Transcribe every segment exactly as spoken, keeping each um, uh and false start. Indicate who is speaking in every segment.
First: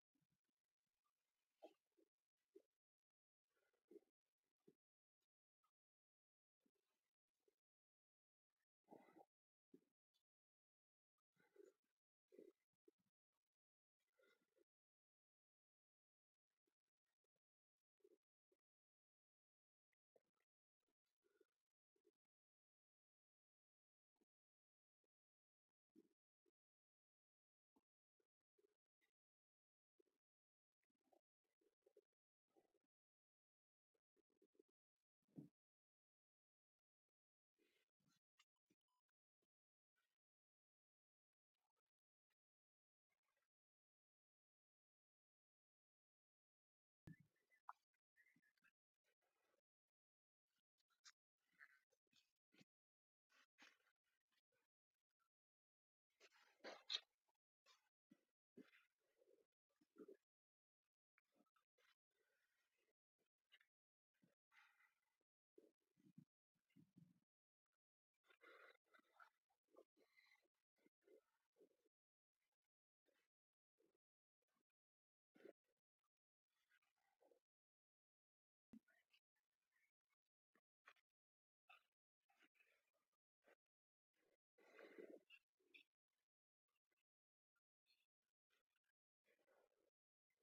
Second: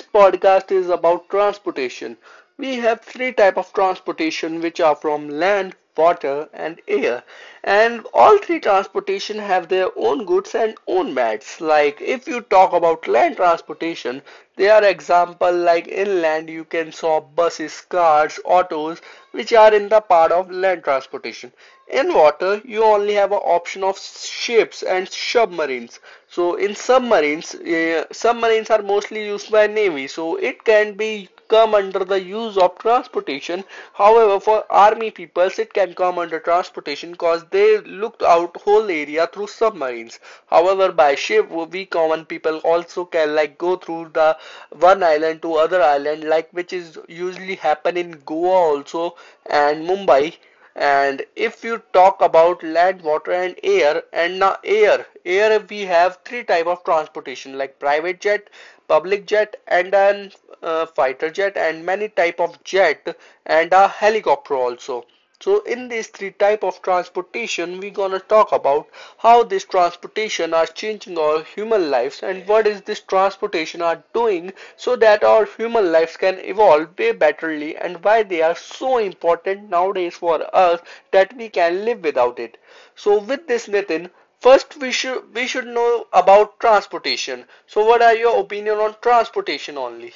Speaker 1: podcast is about transportation. We have three type of transportation which are from land, water and air. And all three transportation have their own goods and own bads. Like if you talk about land transportation, there are example like inland you can saw buses, cars, autos which are in the part of land transportation. In water, you only have an option of ships and submarines. So in submarines, uh, submarines are mostly used by navy. So it can be come under the use of transportation. However, for army peoples, it can come under transportation because they looked out whole area through submarines. However, by ship, we common people also can like go through the one island to other island, like which is usually happen in Goa also and Mumbai. And if you talk about land, water, and air, and now air, air we have three type of transportation like private jet, public jet, and an uh, fighter jet, and many type of jet, and a helicopter also. So in these three type of transportation, we're gonna talk about how this transportation are changing our human lives and what is this transportation are doing so that our human lives can evolve way betterly and why they are so important nowadays for us that we can live without it. So with this Nitin, first we should we should know about transportation. So what are your opinion on transportation only?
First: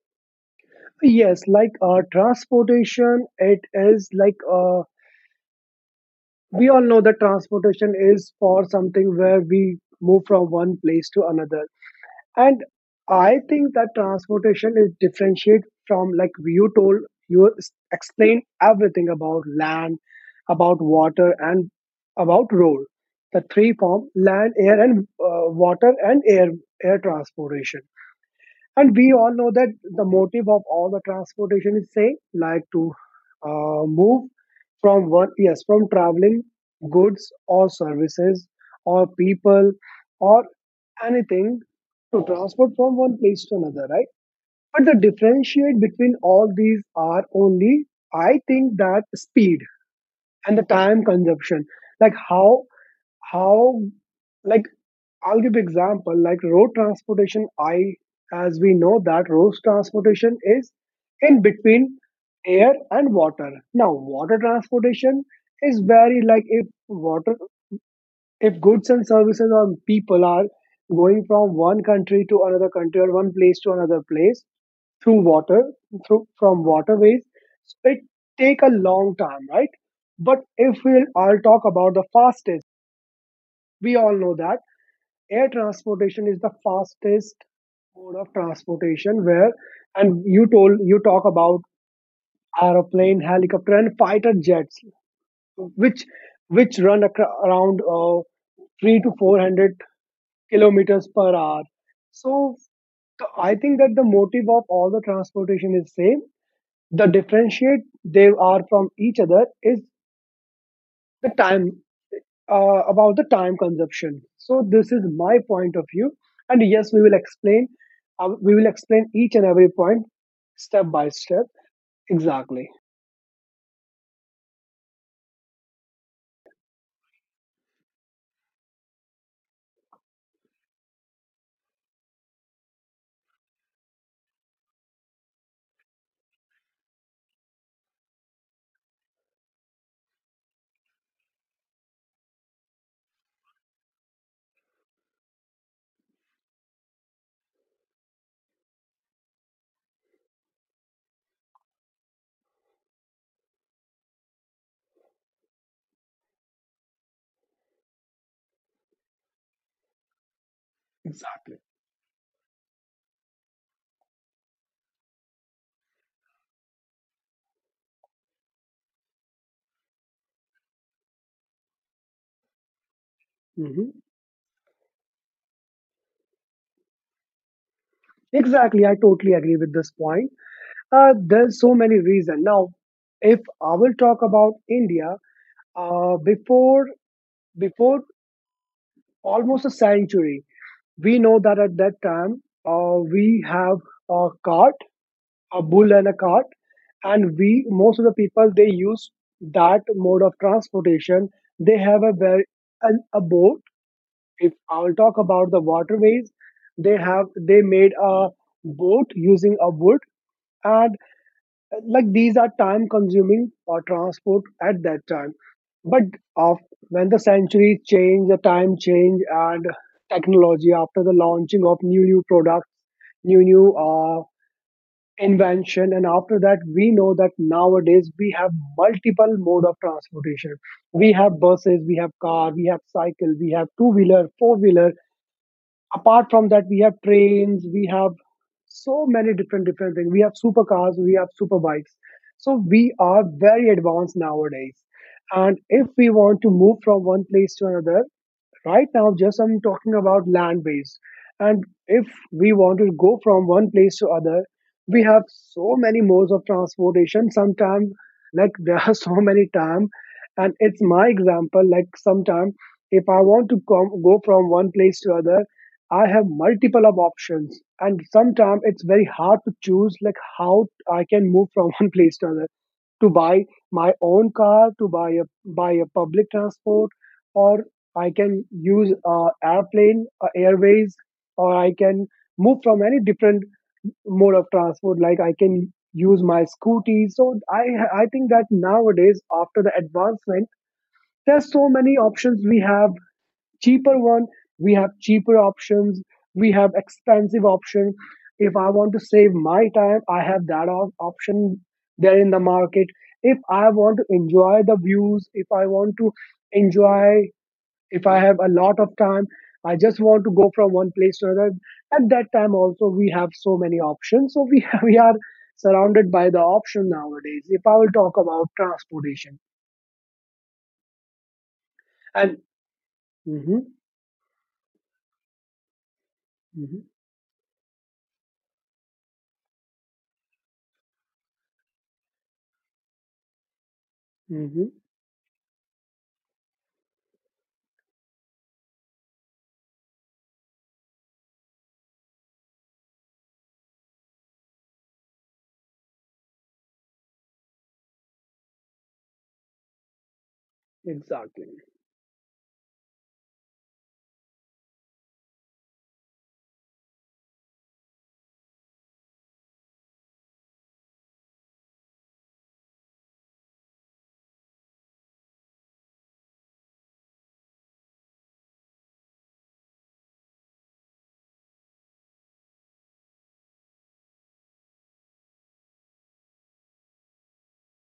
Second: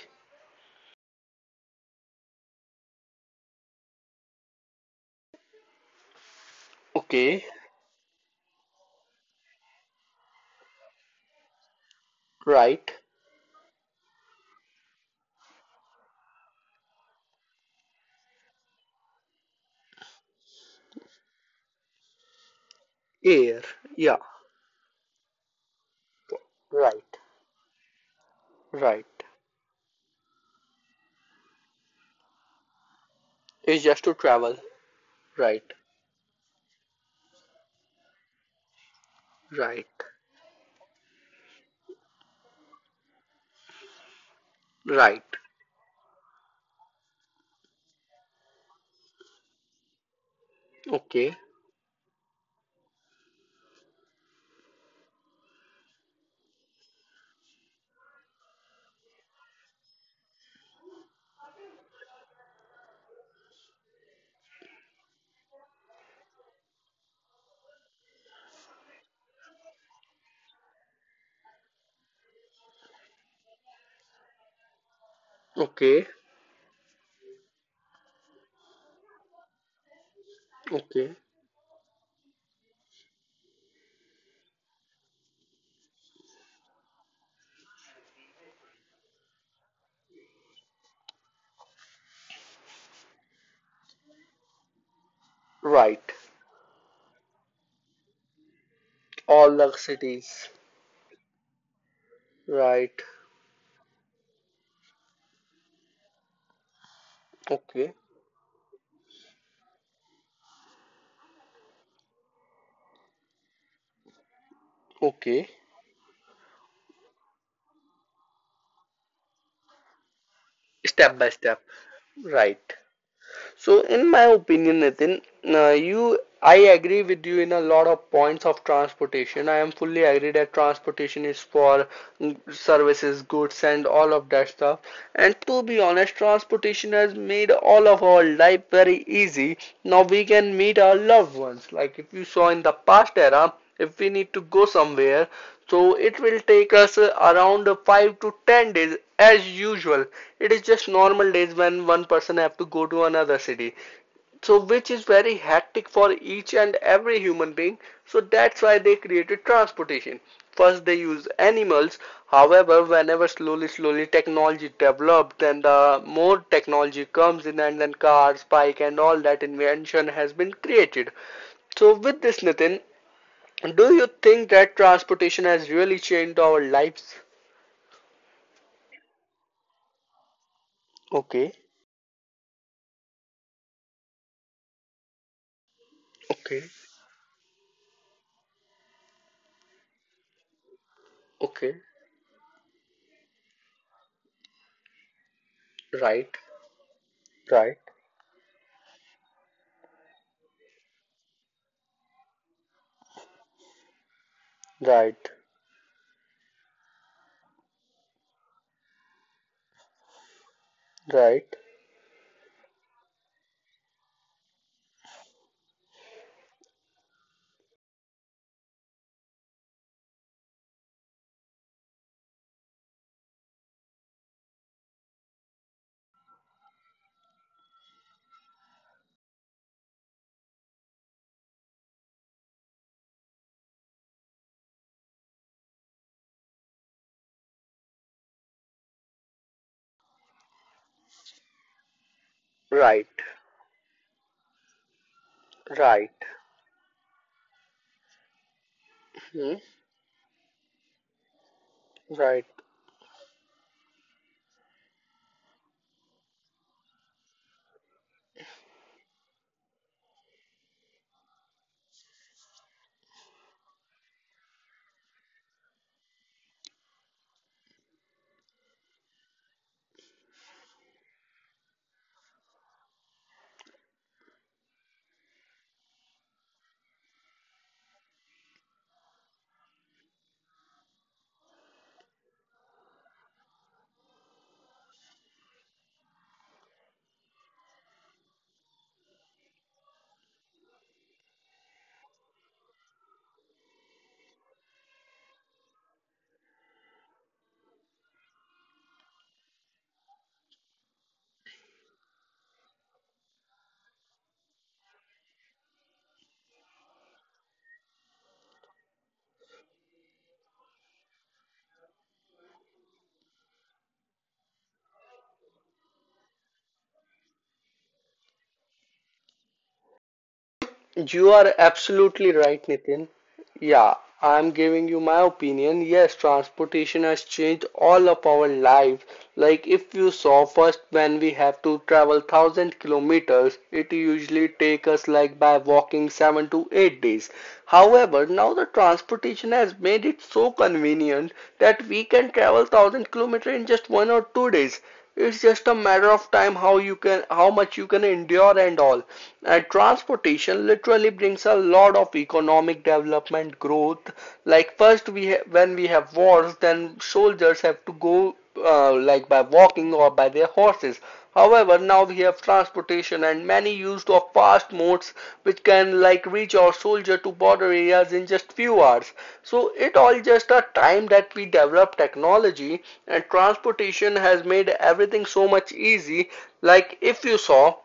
Speaker 2: Yes, like uh, transportation, it is like uh, we all know that
Speaker 1: Okay,
Speaker 2: transportation is for something where we move from one place to another. And
Speaker 1: right.
Speaker 2: I think that transportation is differentiate from like you told, you s- explained everything about land, about water, and about road. The
Speaker 1: Air.
Speaker 2: three form
Speaker 1: Yeah.
Speaker 2: land, air, and uh, water, and air air
Speaker 1: Right.
Speaker 2: transportation. And
Speaker 1: Right.
Speaker 2: we all know that the motive of all the transportation is same, like to
Speaker 1: Is
Speaker 2: uh,
Speaker 1: just to
Speaker 2: move
Speaker 1: travel.
Speaker 2: from one,
Speaker 1: Right.
Speaker 2: yes, from traveling goods or services or people
Speaker 1: Right.
Speaker 2: or anything, to transport from one place to another, right? But the
Speaker 1: Right.
Speaker 2: differentiate between all these are only, I think, that speed and the time
Speaker 1: Okay.
Speaker 2: consumption. Like how how like, I'll give example, like road transportation, I as we know that road transportation is in between air and water. Now water transportation is very, like, if water if goods and services or people are going from one country to another country or one place to another place through water,
Speaker 1: Okay.
Speaker 2: through from waterways, so it take a long time, right? But if we'll
Speaker 1: Okay.
Speaker 2: I'll talk about the fastest. We all know that air transportation is the fastest mode of transportation where, and you told you talk about aeroplane, helicopter, and fighter jets, which
Speaker 1: Right.
Speaker 2: which run acro- around uh, three to
Speaker 1: All the
Speaker 2: four hundred
Speaker 1: cities.
Speaker 2: kilometers per hour. So
Speaker 1: Right.
Speaker 2: the- I think that the motive of all the transportation is same. The differentiate
Speaker 1: Okay.
Speaker 2: they are from each other is the time, uh, about the time consumption. So this is my
Speaker 1: Okay.
Speaker 2: point of view, and yes, we will explain. Uh, we will explain each and every point step by
Speaker 1: Step by
Speaker 2: step.
Speaker 1: step. Right.
Speaker 2: Exactly.
Speaker 1: So, in my opinion, Nitin, uh, you, I agree with you in a lot of points of transportation. I am fully agree that transportation is for mm, services, goods, and all of that stuff. And to be honest, transportation has made all of our life very easy. Now we can meet our loved ones. Like if you saw in the past era, if we need to go somewhere, so it will take us uh, around five to ten days as usual. It is just normal days when one person have to go to another city. So which is very hectic for each and every human being. So that's why they created transportation. First they use
Speaker 2: Exactly.
Speaker 1: animals. However, whenever slowly slowly technology developed, then the more technology comes in and then cars, bike and all that invention has been created. So with this Nitin,
Speaker 2: Mhm.
Speaker 1: do you think that transportation has really changed our lives?
Speaker 2: Exactly, I totally agree with this point. Uh,
Speaker 1: Okay,
Speaker 2: there's so many reasons. Now, if I will talk about India, uh,
Speaker 1: okay,
Speaker 2: before before almost a century, we know that at
Speaker 1: okay.
Speaker 2: that time uh, we have a cart, a bull and a
Speaker 1: Right,
Speaker 2: cart, and we
Speaker 1: right,
Speaker 2: most of the people they use that mode of transportation. They have a very a, a boat. If I'll talk
Speaker 1: right,
Speaker 2: about the waterways, they have they made a boat using a wood. And
Speaker 1: right,
Speaker 2: uh, like, these are time consuming or transport at that time. But of when the centuries change, the time change, and technology, after the launching of new new products, new new uh, invention, and after that, we know that nowadays we have multiple mode of transportation. We have buses, we have car, we have cycle, we have two wheeler, four wheeler. Apart from that, we have trains, we have so many different different things, we have supercars, we have super bikes. So we
Speaker 1: right,
Speaker 2: are very advanced nowadays, and if we
Speaker 1: right,
Speaker 2: want to move from one place to another. Right now, just
Speaker 1: hmm?
Speaker 2: I'm talking about land based. And if
Speaker 1: Right.
Speaker 2: we want to go from one place to other, we have so many modes of transportation. Sometimes, like, there are so many time, and it's my example. Like sometimes, if I want to come, go from one place to other, I have multiple of options, and sometimes it's very hard to choose, like how I can move from one place to other, to buy my own car, to buy a buy a public transport, or I can use uh, airplane, uh, airways, or I can move from any different mode of transport. Like I can use my scooty. So I I think that nowadays, after the advancement, there's so many options. We have cheaper one. We have cheaper options. We have expensive option. If I want to save my time, I have that op- option there in the market. If I want to enjoy the views, if I want to enjoy, if I have a lot of time, I just want to go from one place to another, at that time also we have so many options, so we we are surrounded by the option nowadays, if I will talk about transportation.
Speaker 1: You are
Speaker 2: And
Speaker 1: absolutely right, Nitin.
Speaker 2: hmm.
Speaker 1: Yeah, I'm giving you my opinion. Yes,
Speaker 2: Hmm.
Speaker 1: transportation has changed all of our lives. Like if you saw first when we have to travel one thousand kilometers, it usually
Speaker 2: Hmm.
Speaker 1: take us like by walking seven to eight days. However, now the transportation has made it so convenient that we can travel one thousand kilometers in just one or two days. It's just a matter of time how you can, how much you can endure and all. And transportation literally
Speaker 2: Exactly.
Speaker 1: brings a lot of economic development growth. Like first we ha- when we have wars, then soldiers have to go uh, like by walking or by their horses. However, now we have transportation and many used of fast modes which can like reach our soldier to border areas in just few hours. So it all just a time that we develop technology, and transportation has made everything so much easy. Like if you saw,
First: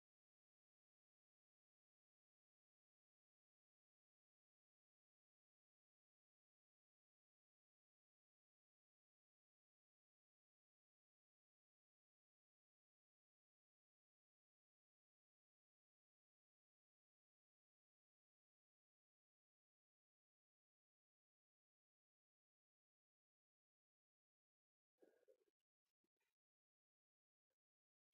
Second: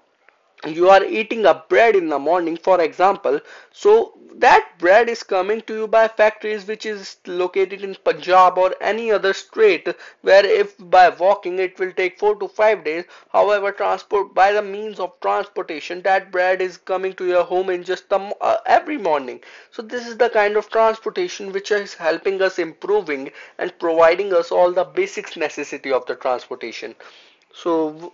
Speaker 1: you are eating a bread in the morning for example, so that bread is coming to you by factories which is located in Punjab or any other state, where if by walking it will take four to five days. However, transport by the means of transportation, that bread is coming to your home in just the, uh, every morning. So this is the kind of transportation which is helping us improving and providing us all the basics necessity of the transportation. So, w-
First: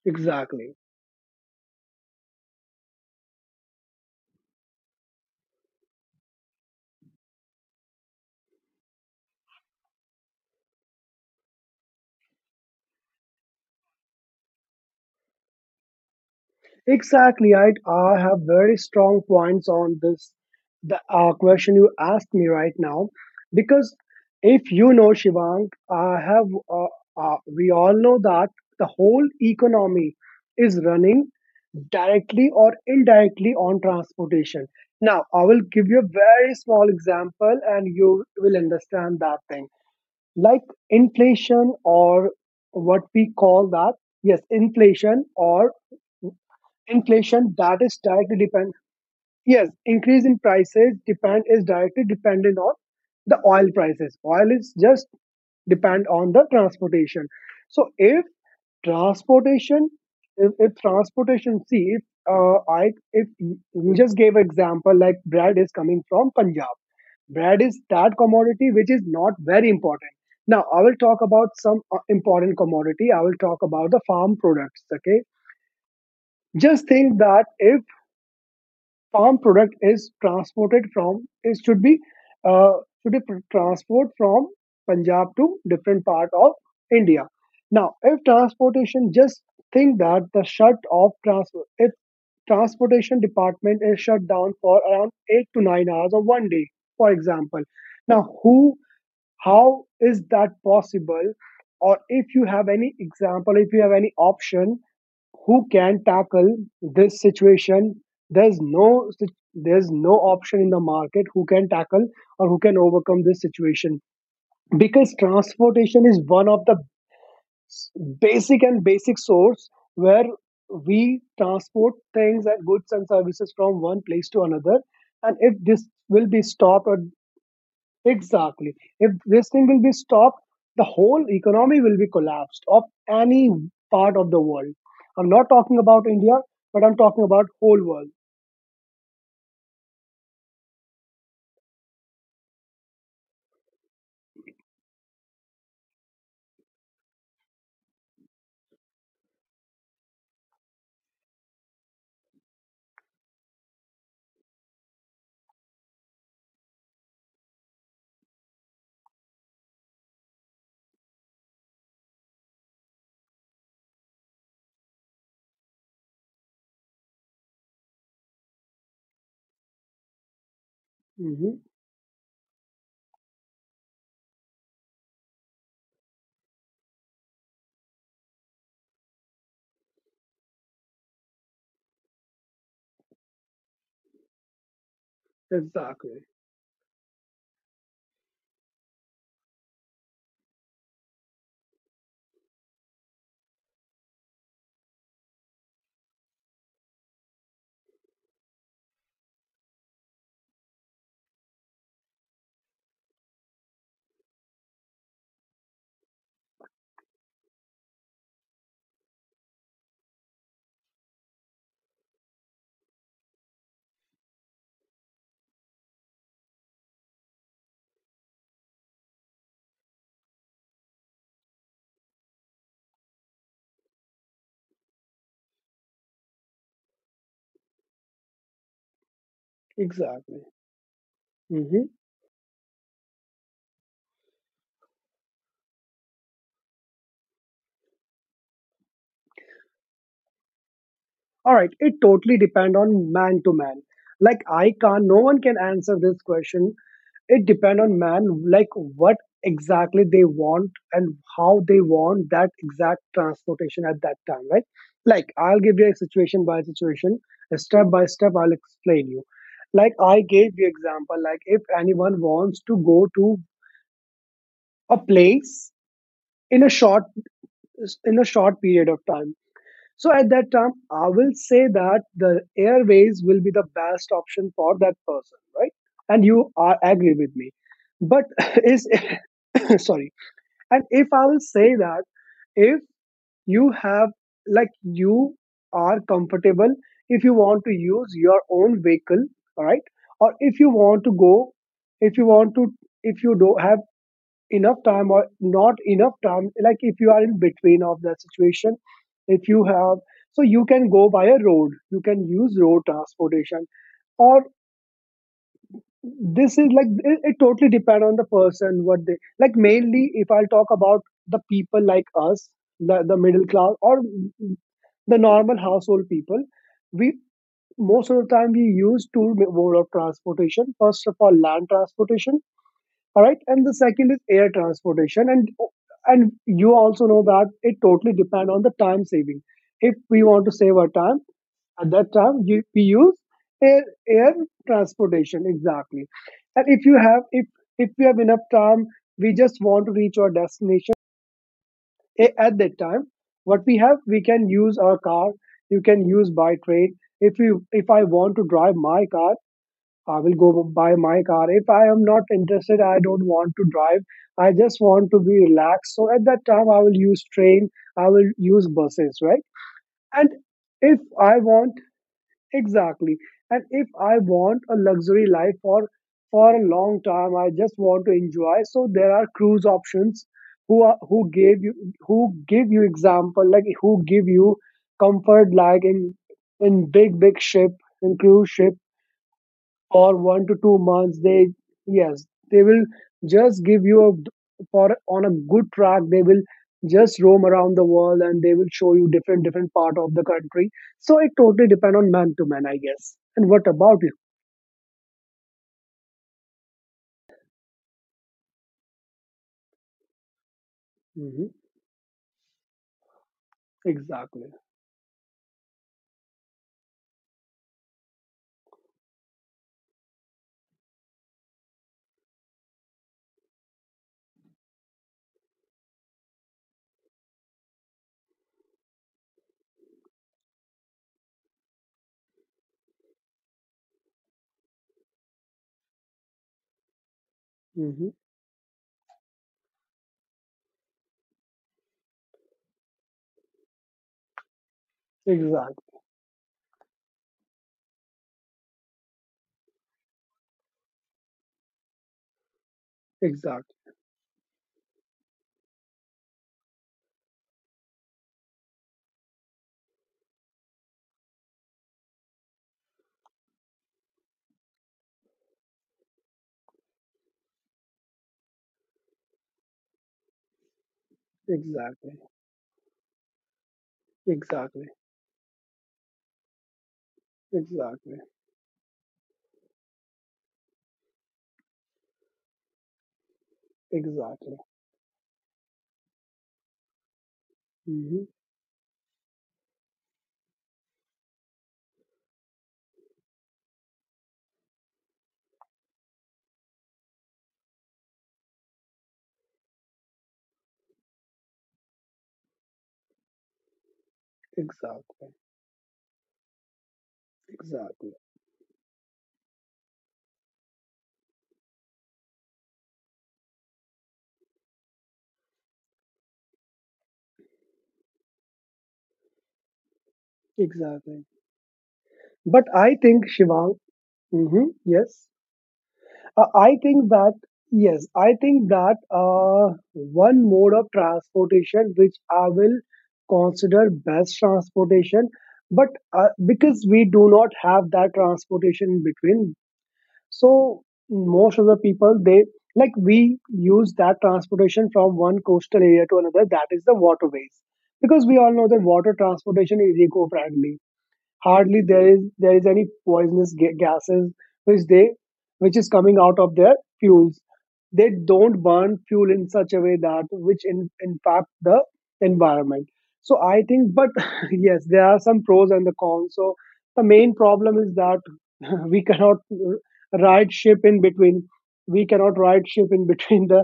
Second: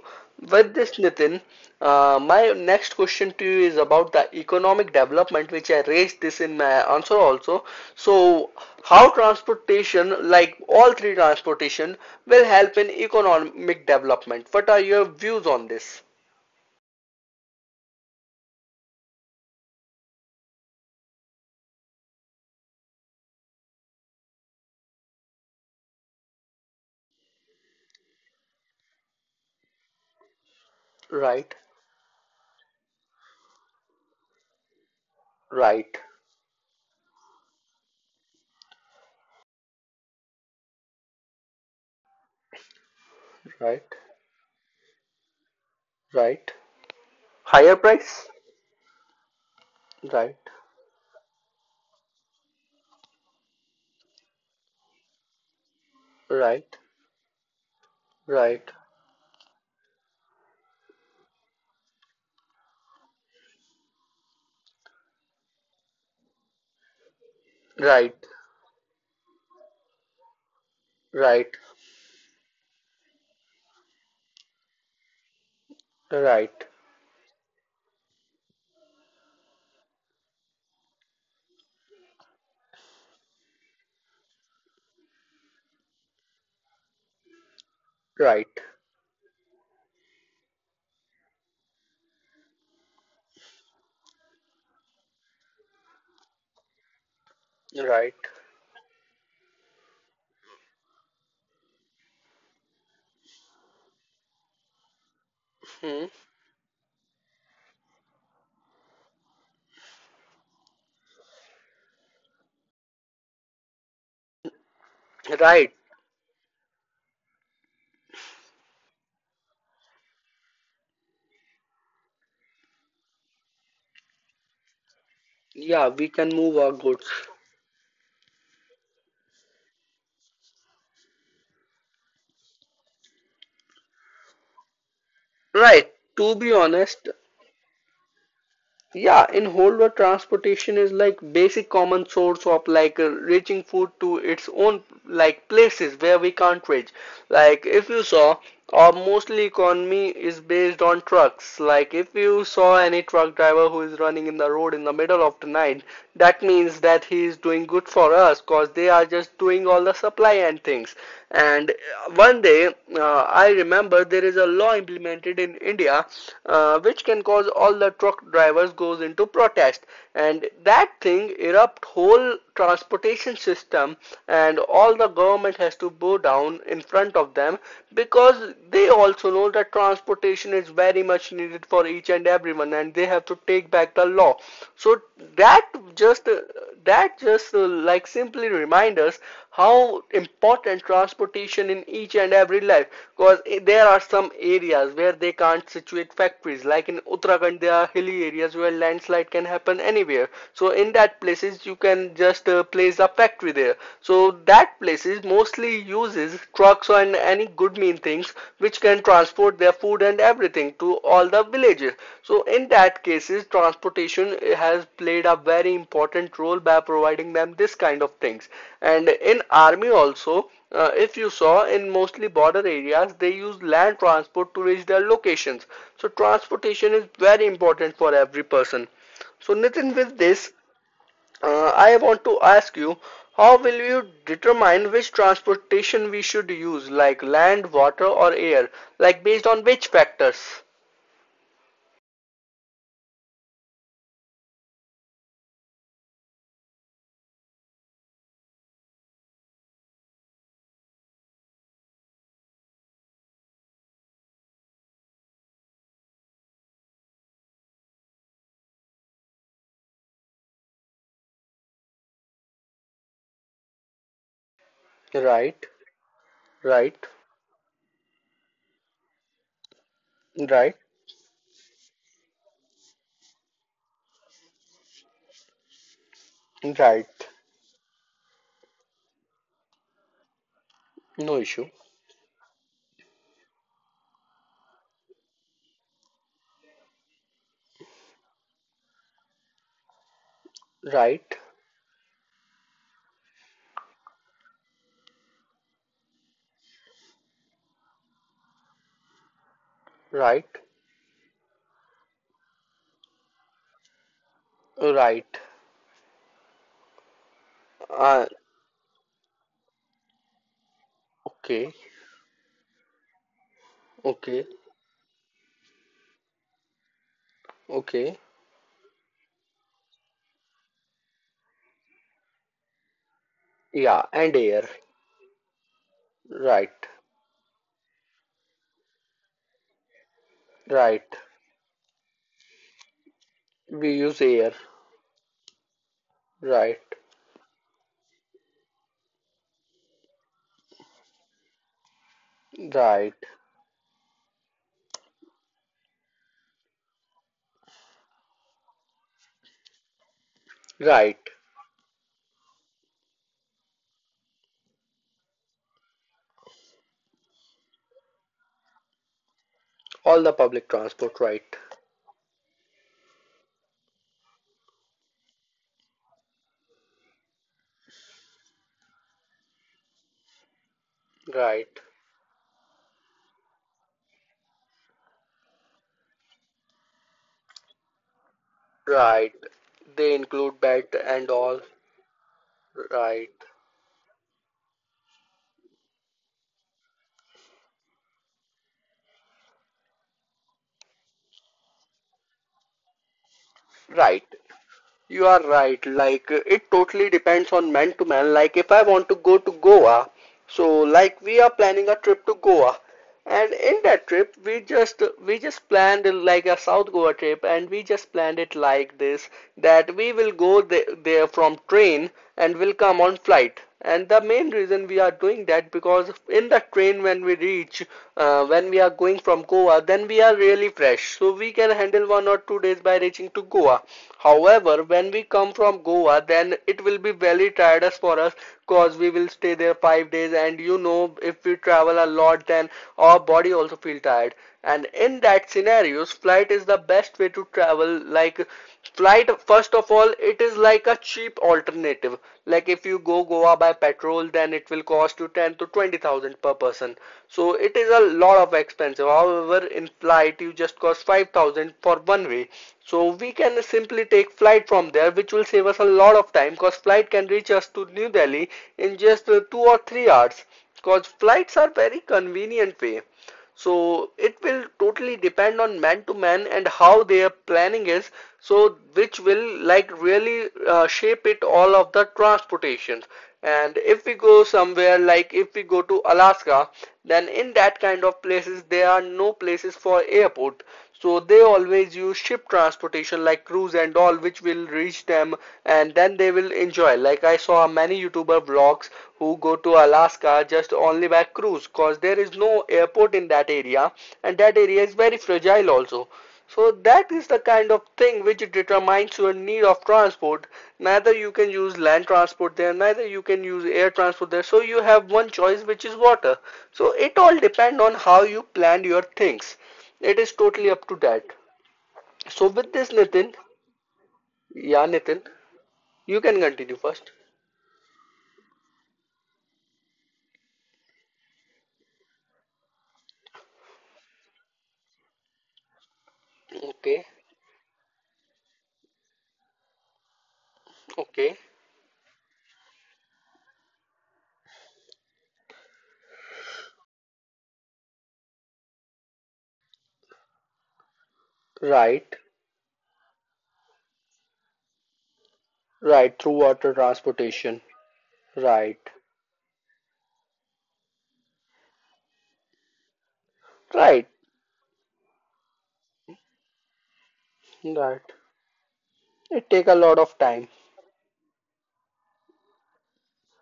Speaker 1: with
Speaker 2: Exactly.
Speaker 1: this, Nitin, uh, my next question to you is about the economic development, which I raised this in my answer also. So, how transportation, like all three transportation, will help in economic development? What are your views on this?
Speaker 2: Exactly. I, I have very strong points on this, the uh, question you asked me right now. Because, if you know, Shivang, I have uh, uh, we all know that the whole economy is running
Speaker 1: Right,
Speaker 2: directly or indirectly on transportation. Now, I will give
Speaker 1: right,
Speaker 2: you a very small example, and you will understand that thing. Like inflation, or what we call
Speaker 1: right,
Speaker 2: that, yes, inflation, or
Speaker 1: right.
Speaker 2: inflation,
Speaker 1: Higher
Speaker 2: that is
Speaker 1: price?
Speaker 2: directly depend. Yes, increase in
Speaker 1: Right,
Speaker 2: prices depend is directly dependent on the oil prices. Oil is just depend on the
Speaker 1: right,
Speaker 2: transportation. So if
Speaker 1: right,
Speaker 2: transportation, if, if transportation, see, if uh, I if you you just gave example like bread is coming from Punjab. Bread is that
Speaker 1: right,
Speaker 2: commodity which is not very important. Now I will talk
Speaker 1: right,
Speaker 2: about some uh, important commodity. I will talk about the farm products, okay?
Speaker 1: right,
Speaker 2: Just think that if farm product is transported from, it should be uh, should be pr- transport from Punjab to different part of India. Now, if
Speaker 1: right,
Speaker 2: transportation, just think that the shut off transport if transportation department is shut down for around eight to nine hours or one day, for example.
Speaker 1: right.
Speaker 2: Now, who, how is that possible? Or if you have any example, if you have any option, who can
Speaker 1: Hmm.
Speaker 2: tackle this situation? There's no sit- there's no option in the market who can tackle or who can overcome this situation, because
Speaker 1: Right.
Speaker 2: transportation is one of the s- basic and basic source where we transport things and goods and services from one place to another, and if this
Speaker 1: Yeah, we
Speaker 2: will
Speaker 1: can
Speaker 2: be
Speaker 1: move our
Speaker 2: stopped, or
Speaker 1: goods.
Speaker 2: Exactly. If this thing will be stopped, the whole economy will be collapsed of any part of the world. I'm not talking
Speaker 1: Right.
Speaker 2: about India,
Speaker 1: To be
Speaker 2: but I'm
Speaker 1: honest,
Speaker 2: talking about whole world.
Speaker 1: yeah, in whole world transportation is like basic common source of like uh, reaching food to its own like places where we can't reach. Like if you saw, our mostly economy is based on trucks. Like if you saw any truck driver who is running in the road in the middle of the night, that means that he is doing good for us, cause they are just doing all the supply and things. And uh, one day, uh, I remember there is a law implemented in India uh, which can cause all the truck drivers goes into protest, and that thing
Speaker 2: Hmm.
Speaker 1: erupt whole transportation system, and all the government has to bow down in front of them because they also know that transportation is very much needed for each and everyone, and they have to take back the law. So that
Speaker 2: Exactly.
Speaker 1: just uh, that just uh, like simply remind us how important transportation in each and every life, because there are some areas where they can't situate factories, like in Uttarakhand there are hilly areas where landslide can happen anywhere, so in that places you can just uh, place a factory there. So that places mostly uses trucks and any good mean things which can transport their food and everything to all the villages. So in that cases transportation has played a very important role by providing them this kind of things. And in army also, uh, if you saw in mostly border areas, they use land transport to reach their locations. So transportation is very important for every person. So Nitin, with
Speaker 2: Exactly.
Speaker 1: this, uh,
Speaker 2: Hmm.
Speaker 1: I want to ask you, how will you determine which transportation we should use, like land, water, or air, like based on which factors?
Speaker 2: All right. It totally depend on man to man. Like I can't. No one can answer this question. It depend on man, like what exactly they want and how they want that exact transportation at that time, right? Like I'll give you a situation by situation, step by step I'll explain you. Like I gave you example, like if anyone wants to go to a place
Speaker 1: Right,
Speaker 2: in a short
Speaker 1: right,
Speaker 2: in a short period of time, so at that time
Speaker 1: right,
Speaker 2: I will say that the airways will be the best option for that person, right? And you are agree
Speaker 1: right.
Speaker 2: with me. But is sorry. And if I will
Speaker 1: No
Speaker 2: say
Speaker 1: issue.
Speaker 2: that, if you have, like, you are comfortable, if you want to use your own vehicle, all right, or if you want to go,
Speaker 1: Right,
Speaker 2: if you want to, if you don't have enough time or not enough time, like if you are in between of the situation, if you have, so you
Speaker 1: right,
Speaker 2: can go by a road, you can use road transportation. Or
Speaker 1: right.
Speaker 2: this is like, it, it totally depend on the
Speaker 1: Uh,
Speaker 2: person what they like. Mainly if I'll talk about the people
Speaker 1: okay.
Speaker 2: like us, the, the middle class or
Speaker 1: Okay,
Speaker 2: the normal household people, we, most of the
Speaker 1: okay.
Speaker 2: time we use two mode of transportation. First of all, land transportation, all right, and the second is
Speaker 1: Yeah,
Speaker 2: air
Speaker 1: and air.
Speaker 2: transportation. And and you also
Speaker 1: Right,
Speaker 2: know that it totally depend on the time saving. If we want to save our time,
Speaker 1: right.
Speaker 2: at that time, you, we use air
Speaker 1: We
Speaker 2: air
Speaker 1: use air.
Speaker 2: transportation, exactly. And if you
Speaker 1: Right,
Speaker 2: have, if if we have enough time, we just want to reach our destination a- at that time.
Speaker 1: right,
Speaker 2: What we have, we can use our car. You can use by train. If you if I want to drive my car, I will go buy my
Speaker 1: right.
Speaker 2: car. If I am not interested, I don't want to drive. I just want to be relaxed. So at that time, I will use train. I will use buses, right? And
Speaker 1: All the public
Speaker 2: if I
Speaker 1: transport, right,
Speaker 2: want Exactly. And if I want a luxury life, for for a long time, I just want to enjoy. So there are cruise options, who are, who gave you
Speaker 1: right,
Speaker 2: who give you example, like who give you comfort, like in in big big ship, in cruise ship,
Speaker 1: right.
Speaker 2: for
Speaker 1: They
Speaker 2: one to two
Speaker 1: include bed
Speaker 2: months they,
Speaker 1: and all.
Speaker 2: yes, they will
Speaker 1: Right,
Speaker 2: just give you a, for on a good track, they will just roam around the world and they will show you different different part of the country. So it totally depend on man to man, I guess. And what about you?
Speaker 1: right. You are right. Like it totally depends on man to man. Like if I want to go to Goa, so like
Speaker 2: Hmm.
Speaker 1: we are planning a trip to Goa, and in that
Speaker 2: Exactly.
Speaker 1: trip we just we just planned like a South Goa trip, and we just planned it like this, that we will go the- there from train and will come on flight. And the main reason we are doing that because in the train when we reach, uh, when we are going from Goa, then we are really fresh, so we can handle one or two days by reaching reaching to Goa. However, when we come from Goa, then it will be very
Speaker 2: Hmm.
Speaker 1: tiredous for us because we will stay there five days, and you know if we travel a lot, then our body also feel tired, and in that
Speaker 2: Exactly.
Speaker 1: scenarios flight is the best way to travel. Like, flight, first of all, it is like a cheap alternative. Like if you go
Speaker 2: Exactly.
Speaker 1: Goa by petrol, then it will cost you ten to twenty thousand per person. So it is a lot of expensive. However, in flight, you just cost five thousand for one way. So we can simply take flight from there, which will save us a lot of time because flight can reach us to New Delhi in just uh, two or three hours. Because flights are
Speaker 2: Exactly.
Speaker 1: very convenient way, so it
Speaker 2: Exactly.
Speaker 1: will totally depend on man to man and how their planning
Speaker 2: Exactly.
Speaker 1: is. So which will like really uh, shape it all of the transportations. And if we
Speaker 2: Exactly.
Speaker 1: go somewhere, like if we go to Alaska, then in that
Speaker 2: Hmm.
Speaker 1: kind of places there are no places for airport, so they always use ship transportation like cruise and all, which will reach them, and then they will enjoy. Like I saw many YouTuber vlogs who go to Alaska just only by cruise because there is no airport in that area, and that area is
Speaker 2: Exactly.
Speaker 1: very fragile also. So that is the kind of
Speaker 2: Exactly.
Speaker 1: thing which determines your need of transport. Neither you can use land transport there, neither you can use air transport there. So you have one choice which is water. So it all depends on how you plan your things. It is totally up to
Speaker 2: Exactly.
Speaker 1: that.
Speaker 2: But
Speaker 1: So
Speaker 2: I
Speaker 1: with this,
Speaker 2: think,
Speaker 1: Nitin,
Speaker 2: Shivang, hmm,
Speaker 1: yeah,
Speaker 2: yes.
Speaker 1: Nitin, you
Speaker 2: Uh,
Speaker 1: can
Speaker 2: I
Speaker 1: continue
Speaker 2: think
Speaker 1: first.
Speaker 2: that, yes, I think that uh, one mode of transportation which I will consider best transportation, but uh, because we
Speaker 1: Okay,
Speaker 2: do not have that transportation in between, so most
Speaker 1: okay.
Speaker 2: of the people they like we use that transportation from one coastal area to another. That is the waterways, because we all know that water transportation is eco-friendly. Hardly there is
Speaker 1: Right,
Speaker 2: there is any poisonous ga- gases which they which is coming out
Speaker 1: right.
Speaker 2: of
Speaker 1: Through
Speaker 2: their
Speaker 1: water
Speaker 2: fuels.
Speaker 1: transportation.
Speaker 2: They don't burn
Speaker 1: Right,
Speaker 2: fuel in such a way that which in, impact the environment. So I think, but
Speaker 1: right,
Speaker 2: yes, there are some pros and the cons. So the main problem is that,
Speaker 1: right.
Speaker 2: we cannot
Speaker 1: It
Speaker 2: r-
Speaker 1: take a lot of
Speaker 2: ride
Speaker 1: time.
Speaker 2: ship in between we cannot ride ship in between the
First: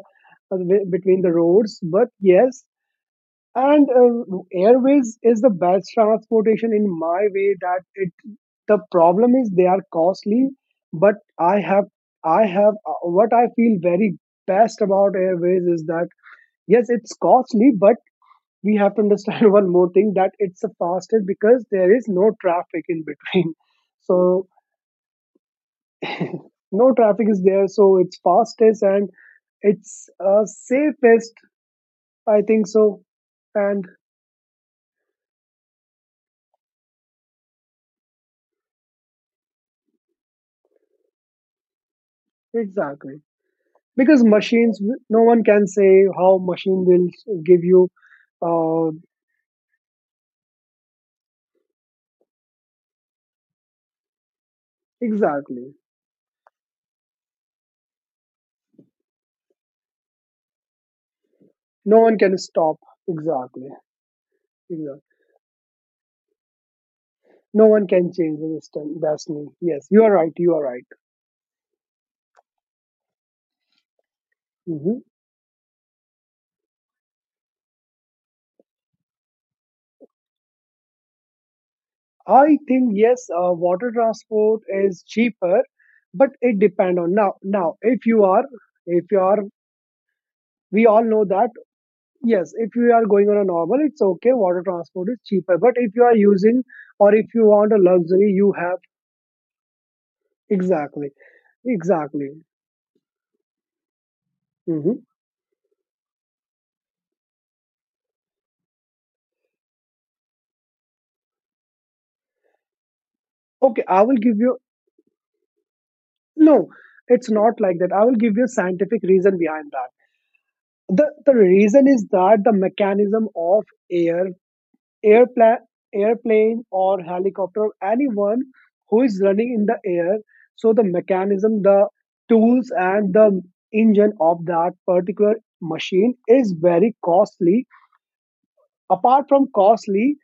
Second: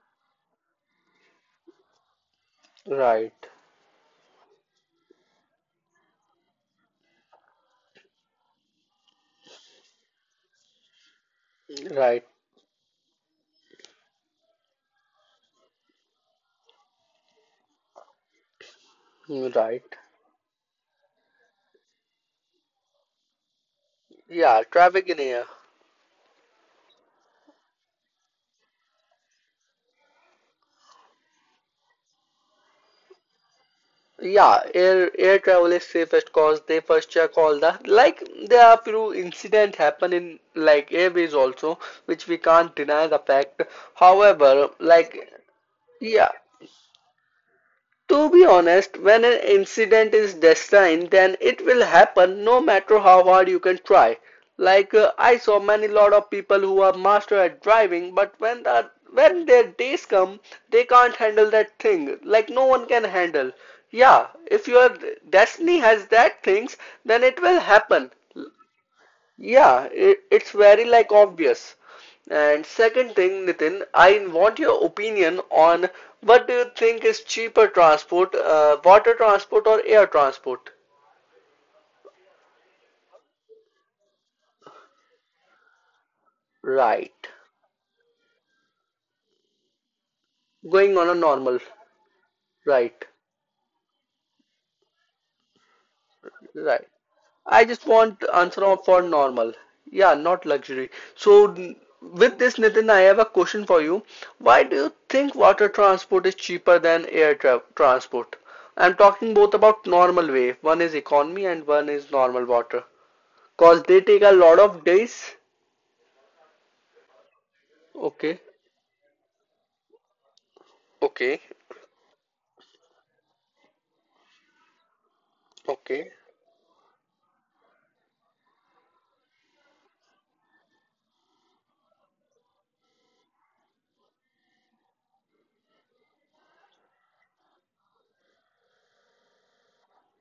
Speaker 2: uh, wi- between the roads, but yes.
Speaker 1: Right,
Speaker 2: And uh, airways is the best transportation in my way that it, the problem is they are costly. But I have
Speaker 1: right,
Speaker 2: I have uh, what I feel very best about Airways is that yes, it's costly, but we have to understand one more
Speaker 1: right.
Speaker 2: thing that it's the fastest because there is no traffic in between. So
Speaker 1: Yeah, traffic in air.
Speaker 2: no traffic is there, so it's fastest and it's uh, safest, I think so. And
Speaker 1: Yeah, air air travel is safest, cause they first check all the, like, there are few incident happen in, like, airways also, which we can't deny
Speaker 2: exactly.
Speaker 1: the fact.
Speaker 2: Because
Speaker 1: However,
Speaker 2: machines, no
Speaker 1: like,
Speaker 2: one can say
Speaker 1: yeah.
Speaker 2: how machine will give you,
Speaker 1: To be
Speaker 2: uh,
Speaker 1: honest, when an incident is destined, then it will happen no matter how hard you can try. Like, uh, I saw
Speaker 2: exactly.
Speaker 1: many lot of people who are master at driving, but when the when their days come, they can't handle that
Speaker 2: No one
Speaker 1: thing.
Speaker 2: can
Speaker 1: Like, no
Speaker 2: stop.
Speaker 1: one can handle.
Speaker 2: Exactly.
Speaker 1: Yeah, if your
Speaker 2: Exactly.
Speaker 1: destiny has that things, then it will
Speaker 2: No one can
Speaker 1: happen.
Speaker 2: change the system. Destiny. Yes,
Speaker 1: Yeah,
Speaker 2: you are
Speaker 1: it,
Speaker 2: right.
Speaker 1: it's
Speaker 2: You are right.
Speaker 1: very, like, obvious. And second thing, Nitin, I want your
Speaker 2: hmm
Speaker 1: opinion on what do you think is cheaper transport, uh, water transport or air transport?
Speaker 2: I think yes. Uh, water transport is cheaper, but it depend on
Speaker 1: Right.
Speaker 2: now. Now, if you are, if you are, we
Speaker 1: Going
Speaker 2: all
Speaker 1: on a
Speaker 2: know that.
Speaker 1: normal.
Speaker 2: Yes, if you are
Speaker 1: Right.
Speaker 2: going on a normal, it's okay. Water transport is cheaper. But if you are using,
Speaker 1: Right.
Speaker 2: or if you
Speaker 1: I
Speaker 2: want a
Speaker 1: just want
Speaker 2: luxury, you have.
Speaker 1: answer for normal. Yeah, not luxury.
Speaker 2: Exactly,
Speaker 1: So
Speaker 2: exactly.
Speaker 1: with this, Nitin, I have a question for you. Why do you
Speaker 2: hmm
Speaker 1: think water transport is cheaper than air tra transport? I'm talking both about normal way. One is economy and one is normal water.
Speaker 2: Okay,
Speaker 1: Cause
Speaker 2: I
Speaker 1: they
Speaker 2: will
Speaker 1: take a
Speaker 2: give you.
Speaker 1: lot of days.
Speaker 2: No, it's not like that. I will give
Speaker 1: Okay,
Speaker 2: you a scientific reason behind that. The the
Speaker 1: okay,
Speaker 2: reason is that the mechanism of air airplane
Speaker 1: okay.
Speaker 2: airplane or helicopter, anyone who is running in the air. So the mechanism, the tools and the engine of that particular machine is very costly. Apart from costly,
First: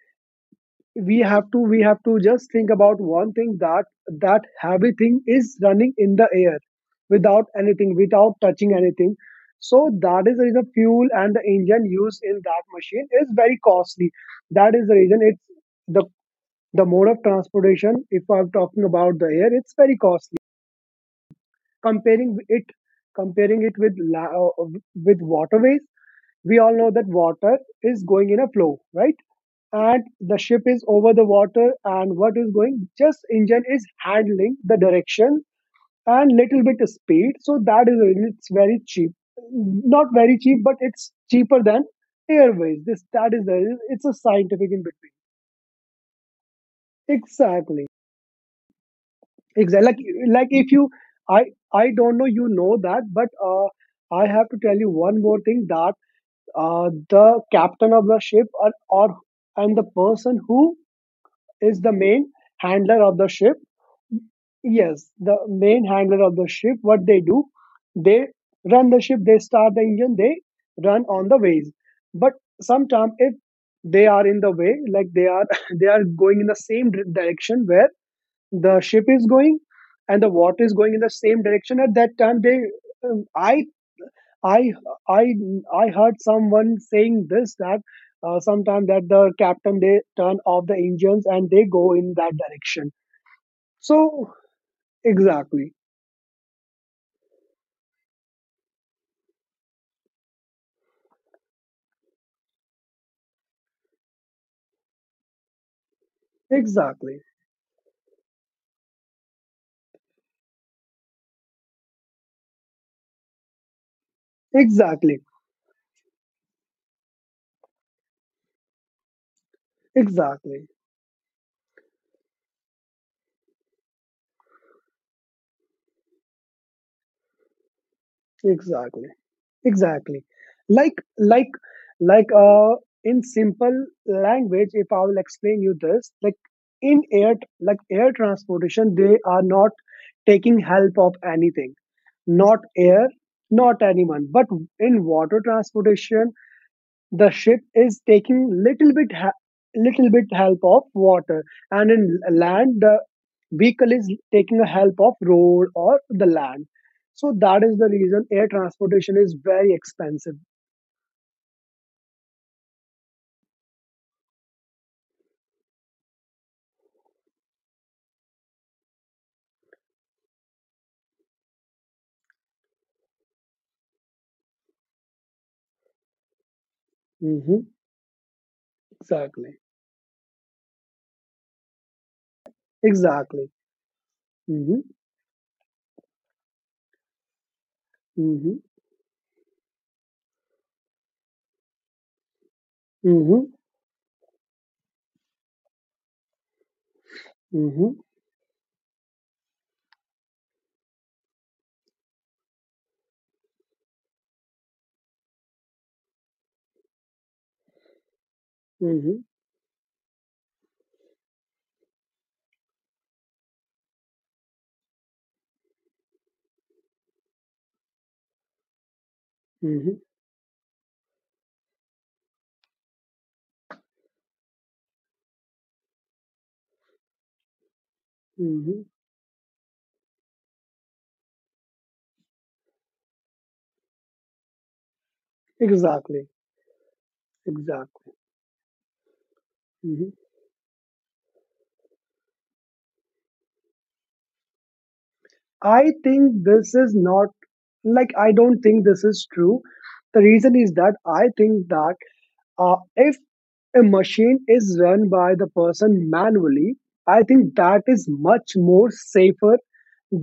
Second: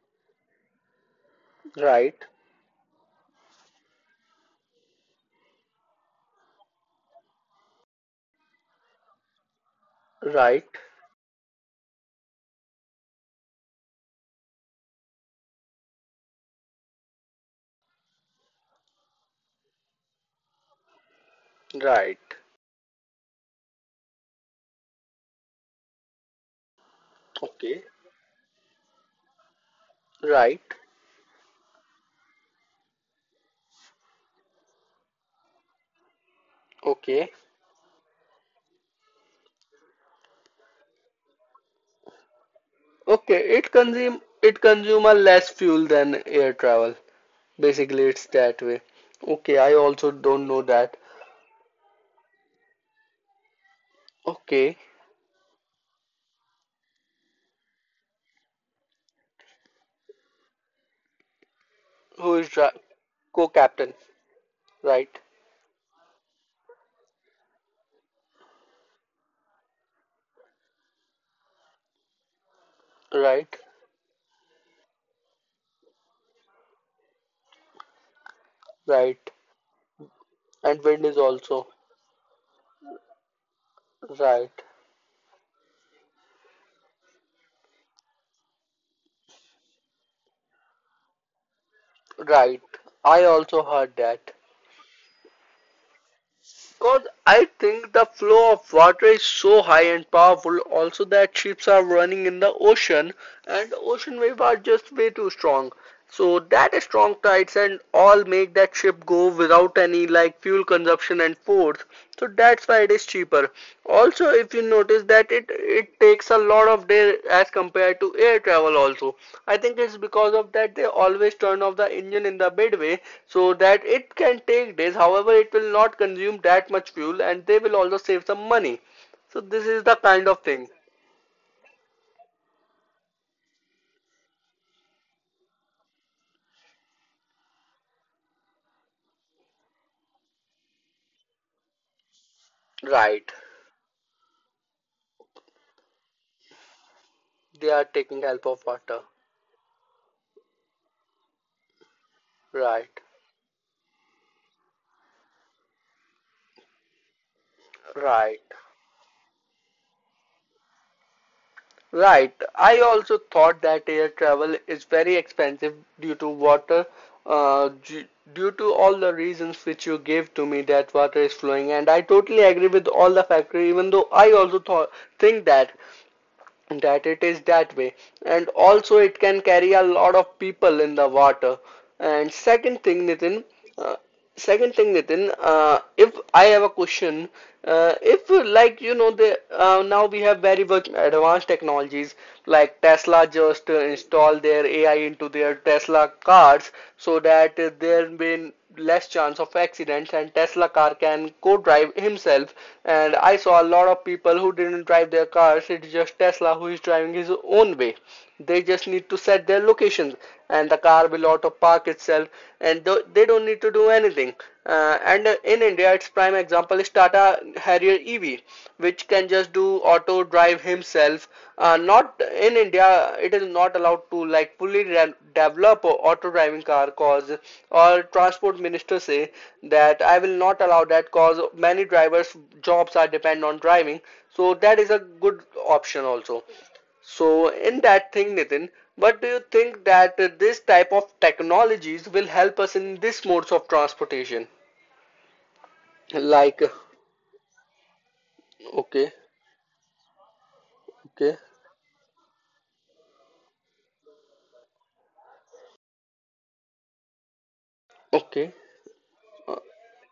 Speaker 2: we have to we have to
Speaker 1: Right,
Speaker 2: just think about one thing, that that heavy thing is running in the air, without anything, without touching anything. So that is the reason
Speaker 1: right,
Speaker 2: fuel and the engine used in that machine is very costly. That is the reason it's the the mode of transportation. If I'm talking about the air, it's very costly,
Speaker 1: right.
Speaker 2: comparing it, comparing it with la- uh, with waterways. We all know that water
Speaker 1: Okay,
Speaker 2: is going in a flow, right? And the
Speaker 1: right.
Speaker 2: ship is over the water, and what is going, just engine is handling the direction and little bit of speed.
Speaker 1: Okay.
Speaker 2: So that is really, it's very cheap. Not very cheap, but it's cheaper than airways. This, that
Speaker 1: Okay,
Speaker 2: is the,
Speaker 1: it
Speaker 2: it's a
Speaker 1: consume it
Speaker 2: scientific in
Speaker 1: consume
Speaker 2: between.
Speaker 1: a less fuel than air travel.
Speaker 2: Exactly.
Speaker 1: Basically, it's that way. Okay, I
Speaker 2: Exactly.
Speaker 1: also
Speaker 2: Like like,
Speaker 1: don't know
Speaker 2: if you,
Speaker 1: that.
Speaker 2: i i don't know you know that, but uh I have to tell
Speaker 1: Okay,
Speaker 2: you one more thing, that uh the captain of the ship, or, or and the person who is the main
Speaker 1: who is dri-
Speaker 2: handler of the ship.
Speaker 1: co-captain?
Speaker 2: Yes,
Speaker 1: Right,
Speaker 2: the main handler of the ship, what they do, they run the ship, they start the engine, they run on the ways. But sometimes if
Speaker 1: right,
Speaker 2: they are in the way, like they are they are going in the same dir- direction where the ship is
Speaker 1: right.
Speaker 2: going, and the water is
Speaker 1: And
Speaker 2: going in the
Speaker 1: wind is
Speaker 2: same
Speaker 1: also
Speaker 2: direction. At that time, they, um, I
Speaker 1: right,
Speaker 2: I I I heard someone saying this, that uh, sometime that the captain, they turn off the engines and they go in that
Speaker 1: right.
Speaker 2: direction.
Speaker 1: I also heard
Speaker 2: So
Speaker 1: that.
Speaker 2: exactly.
Speaker 1: Because I think the flow of water is so high and powerful, also that ships are running in the ocean, and ocean waves are just way too strong. So that is strong
Speaker 2: Exactly.
Speaker 1: tides and all make that ship go without any, like, fuel consumption and force. So that's why it is cheaper. Also, if you notice
Speaker 2: Exactly.
Speaker 1: that it it takes a lot of day as compared to air travel also. I think it's because of
Speaker 2: Exactly.
Speaker 1: that they always turn off the engine in the midway so that it can take days. However, it will not consume that much fuel and they will also save some money.
Speaker 2: Exactly.
Speaker 1: So this is the
Speaker 2: Exactly.
Speaker 1: kind of thing.
Speaker 2: Like like like uh in simple language, if I will explain you this, like in air, like air transportation, they are not taking help of anything. Not air,
Speaker 1: Right.
Speaker 2: not anyone. But in water transportation, the ship
Speaker 1: They are
Speaker 2: is
Speaker 1: taking help
Speaker 2: taking
Speaker 1: of
Speaker 2: little
Speaker 1: water.
Speaker 2: bit ha- little bit help of water. And in land, the
Speaker 1: Right.
Speaker 2: vehicle is taking a help of road or the land. So that is the reason air
Speaker 1: Right.
Speaker 2: transportation is very expensive.
Speaker 1: Right. I also thought that air travel is very expensive due to water, uh, d- due to all the reasons which you gave to me that water is flowing, and I totally agree with all the factor, even though I also thought think that that it is
Speaker 2: Hmm.
Speaker 1: that way, and also it can
Speaker 2: Exactly.
Speaker 1: carry a lot of people in the water. And second thing, Nitin,
Speaker 2: Exactly.
Speaker 1: uh,
Speaker 2: Hmm.
Speaker 1: second thing nitin uh, if I have a question, uh, if
Speaker 2: Hmm.
Speaker 1: like you know the uh, now we have very much advanced technologies, like Tesla
Speaker 2: Hmm.
Speaker 1: just uh, install their AI into their Tesla cars, so that uh,
Speaker 2: Hmm.
Speaker 1: there been less chance of accidents, and Tesla car can co-drive himself. And I saw a lot of people who didn't drive their cars, it's just Tesla who is driving his own way. They just need
Speaker 2: Hmm.
Speaker 1: to set their locations, and the car will auto park itself, and th- they don't need to do anything. Uh, and uh, In India, its prime example is Tata Harrier E V, which can just do
Speaker 2: Hmm.
Speaker 1: auto drive himself. Uh, not in India, it is not allowed to, like, fully re- develop a auto driving car, cause our transport
Speaker 2: Hmm.
Speaker 1: minister say that I will not allow that, cause many drivers jobs are depend on driving. So that is a good option
Speaker 2: Exactly.
Speaker 1: also. So in
Speaker 2: Exactly.
Speaker 1: that thing, Nitin, what do you think
Speaker 2: Hmm.
Speaker 1: that uh, this type of technologies will help us in this modes of transportation?
Speaker 2: I think
Speaker 1: Like,
Speaker 2: this is not, like, I don't think this
Speaker 1: okay,
Speaker 2: is true. The reason is that I
Speaker 1: okay,
Speaker 2: think that, Uh, if a machine is run by the person manually, I think that is much
Speaker 1: okay.
Speaker 2: more safer
Speaker 1: Uh,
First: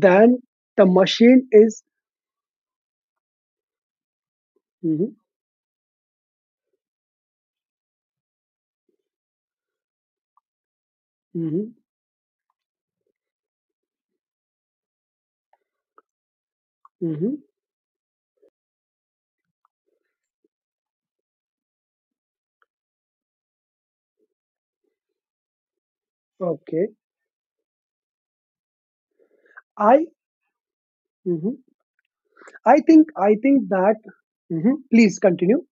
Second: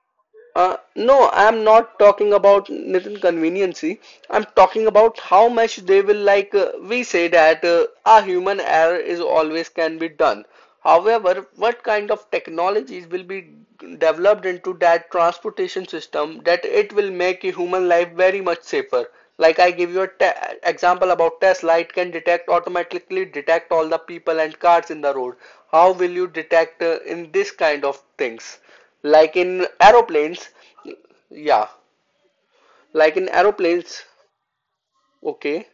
Speaker 2: than
Speaker 1: uh,
Speaker 2: the
Speaker 1: no,
Speaker 2: machine
Speaker 1: I'm
Speaker 2: is.
Speaker 1: not talking about Nitin conveniency. I'm talking
Speaker 2: Mhm.
Speaker 1: about how much they will, like. Uh, we say that uh, a human error is always can be done. However,
Speaker 2: Mhm.
Speaker 1: what kind of technologies will be developed into that transportation system that it will
Speaker 2: Mhm.
Speaker 1: make a human life very much safer? Like, I give you a te example about Tesla, it can detect automatically detect all the people and cars in the road. How will you detect
Speaker 2: Okay,
Speaker 1: uh, in this kind of things? Like in
Speaker 2: I,
Speaker 1: aeroplanes
Speaker 2: mhm.
Speaker 1: Yeah.
Speaker 2: I think
Speaker 1: like in
Speaker 2: I think that.
Speaker 1: aeroplanes
Speaker 2: Mhm. Please continue.
Speaker 1: Okay.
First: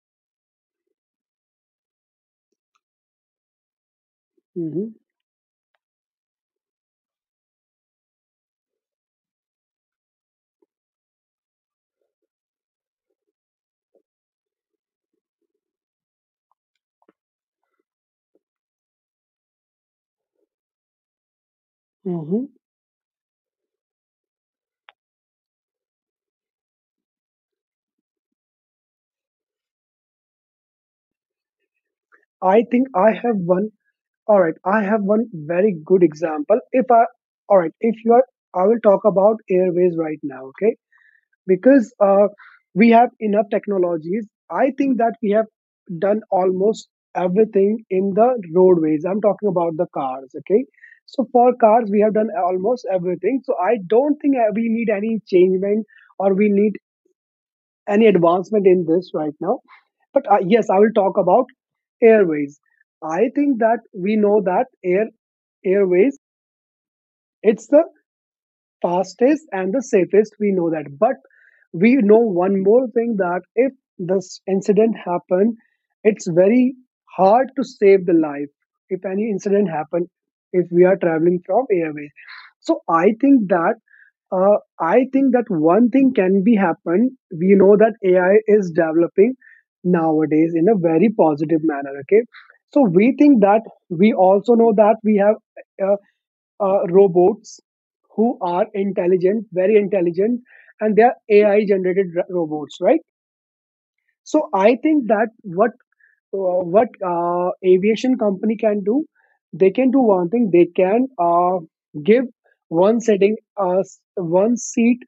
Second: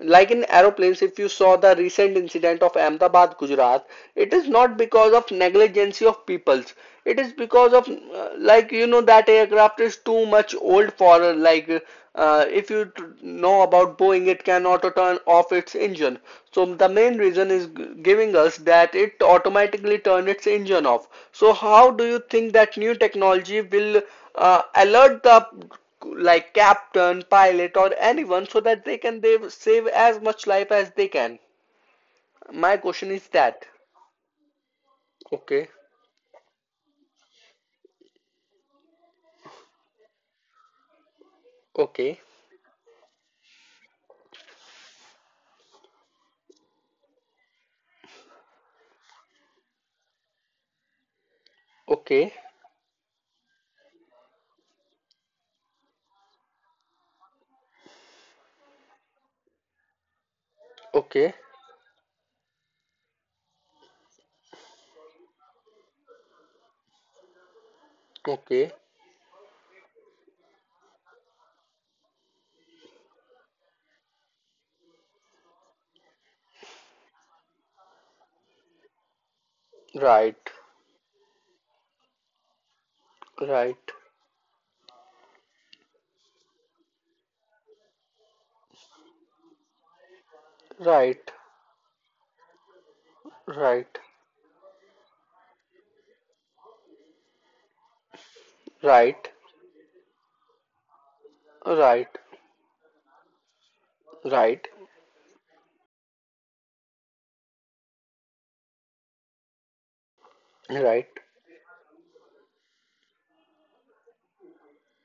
Speaker 1: Like in aeroplanes, if you saw the recent incident of Ahmedabad, Gujarat, it is not
Speaker 2: Mhm.
Speaker 1: because of negligence of peoples. It is because of uh, like, you know that aircraft is too much old, for, like, uh, if you know about Boeing, it can auto turn off its engine. So the main reason is giving us that it automatically turn its engine off. So how do you
Speaker 2: Mhm.
Speaker 1: think that new technology will uh, alert the, like, captain, pilot, or anyone so that they can they save as much life as they can.
Speaker 2: I
Speaker 1: My
Speaker 2: think I
Speaker 1: question is
Speaker 2: have
Speaker 1: that.
Speaker 2: one. All right, I have one
Speaker 1: Okay,
Speaker 2: very good example. If I, all right, if you are, I will talk about airways right now. Okay, because
Speaker 1: okay,
Speaker 2: uh, we have enough technologies. I think that we have done almost everything in the roadways. I'm talking about the cars, okay? So for cars, we have done
Speaker 1: okay,
Speaker 2: almost everything. So I don't think uh, we need any changement or we need any advancement in this right now. But uh, yes, I will talk
Speaker 1: okay,
Speaker 2: about airways. I think that we know that air airways. It's the
Speaker 1: okay.
Speaker 2: fastest and the safest, we know that. But we know one more thing, that if this incident happened, it's very hard to save the life if any incident happen,
Speaker 1: Right,
Speaker 2: if we are traveling from airways. So i think that
Speaker 1: right,
Speaker 2: uh, i think that one thing can be happened. We know that AI is developing nowadays in a
Speaker 1: right,
Speaker 2: very
Speaker 1: right,
Speaker 2: positive manner, okay. So we think that we also know that we have uh, uh, robots who are
Speaker 1: right, right,
Speaker 2: intelligent, very intelligent, and they are A I generated
Speaker 1: right,
Speaker 2: r- robots, right? So
Speaker 1: right,
Speaker 2: I think that what uh, what uh, aviation company can do, they can do one thing. They can uh, give one setting, uh, s- one seat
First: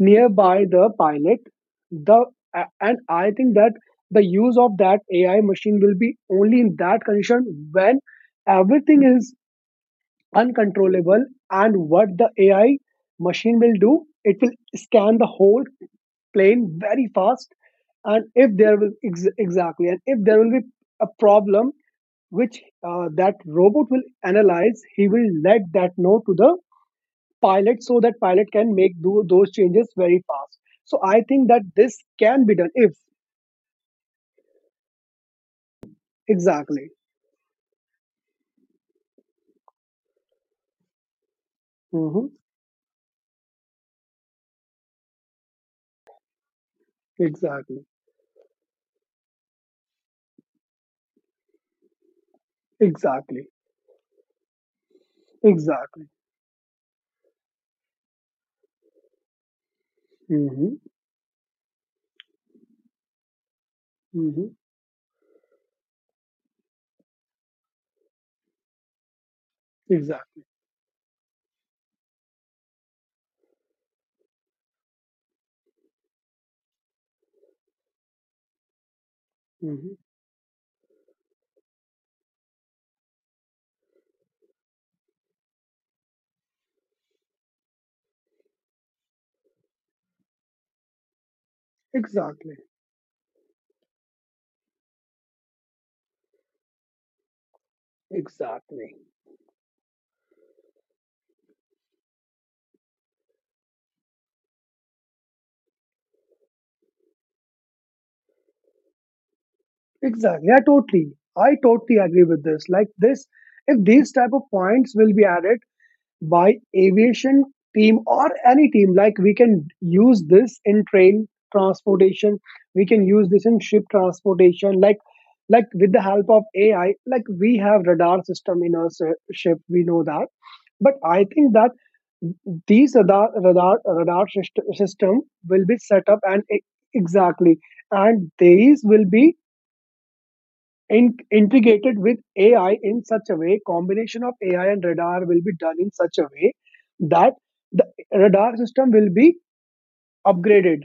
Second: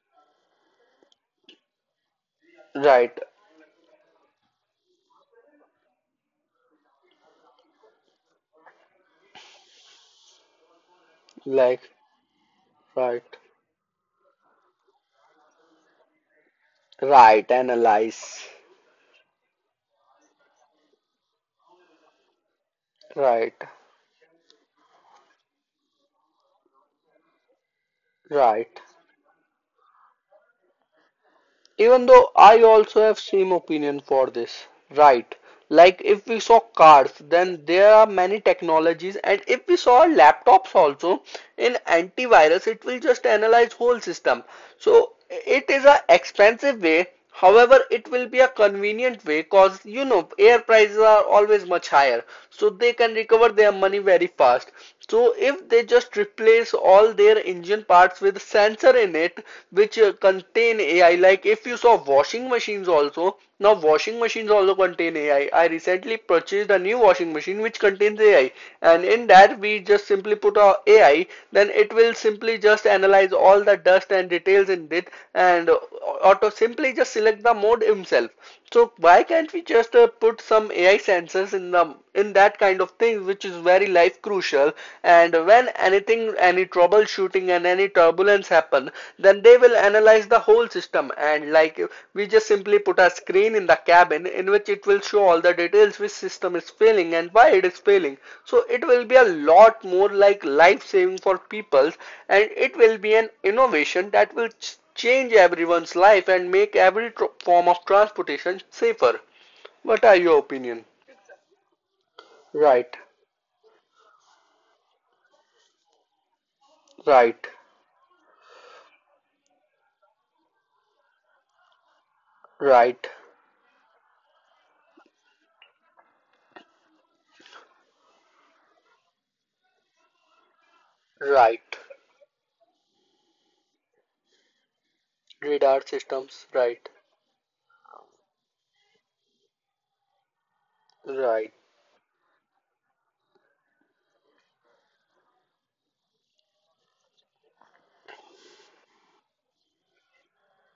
Speaker 2: nearby the pilot. The a- and
Speaker 1: right,
Speaker 2: I think that the use of that A I machine will be only in that condition when everything is uncontrollable. And
Speaker 1: like,
Speaker 2: what the AI
Speaker 1: right,
Speaker 2: machine will do, it will scan the whole plane very
Speaker 1: right,
Speaker 2: fast.
Speaker 1: analyze,
Speaker 2: And if there will ex- exactly, and if there will be a problem, which uh, that
Speaker 1: right,
Speaker 2: robot will analyze, he will let that know to the pilot, so that pilot
Speaker 1: right.
Speaker 2: can make do those changes very fast. So I think that this
Speaker 1: Even though
Speaker 2: can be
Speaker 1: I
Speaker 2: done if,
Speaker 1: also have same opinion for this, right? Like, if we saw
Speaker 2: exactly.
Speaker 1: cars, then there are many technologies, and if we saw laptops also in
Speaker 2: Hmm.
Speaker 1: antivirus, it will just analyze whole system. So it is a expensive way.
Speaker 2: Exactly.
Speaker 1: However, it will be a convenient way because, you know air prices are always much higher, so they can
Speaker 2: Exactly.
Speaker 1: recover their money very fast. So if they
Speaker 2: Exactly.
Speaker 1: just replace all their engine parts with sensor in it which uh,
Speaker 2: Hmm.
Speaker 1: contain A I, like if you saw washing machines also, now washing
Speaker 2: Hmm.
Speaker 1: machines also contain A I. I I recently purchased a new washing machine which contains A I, and in that we just simply
Speaker 2: Exactly.
Speaker 1: put our A I, then it will simply just analyze all the dust and details in it, and uh, auto simply just select the mode himself. So why can't we
Speaker 2: Hmm.
Speaker 1: just uh, put some A I sensors in the in that kind of thing which is very life crucial, and when anything, any troubleshooting and any turbulence happen, then they will analyze the whole system, and, like, we just
Speaker 2: Exactly.
Speaker 1: simply put a screen in the cabin in which it will show all the details which system is failing and why it is failing. So it
Speaker 2: Exactly.
Speaker 1: will be a lot more, like, life saving for people, and it will be an innovation that will change everyone's life and make every form of transportation safer. What are your
Speaker 2: Exactly. Yeah,
Speaker 1: opinion?
Speaker 2: totally. I totally agree with this. Like
Speaker 1: Right.
Speaker 2: this, if these type of points will be added by aviation
Speaker 1: Right,
Speaker 2: team or any team, like we can use this in train transportation, we can
Speaker 1: right,
Speaker 2: use this in ship transportation, like like with the help of A I, like we have radar system in our s- ship, we know that. But I think that
Speaker 1: right.
Speaker 2: these radar radar radar syst- system will be
Speaker 1: Radar
Speaker 2: set up and
Speaker 1: systems,
Speaker 2: e-
Speaker 1: right,
Speaker 2: exactly. And these will be in,
Speaker 1: right,
Speaker 2: integrated with A I in such a way, combination of A I and radar will be done in such a way, that the radar system will be upgraded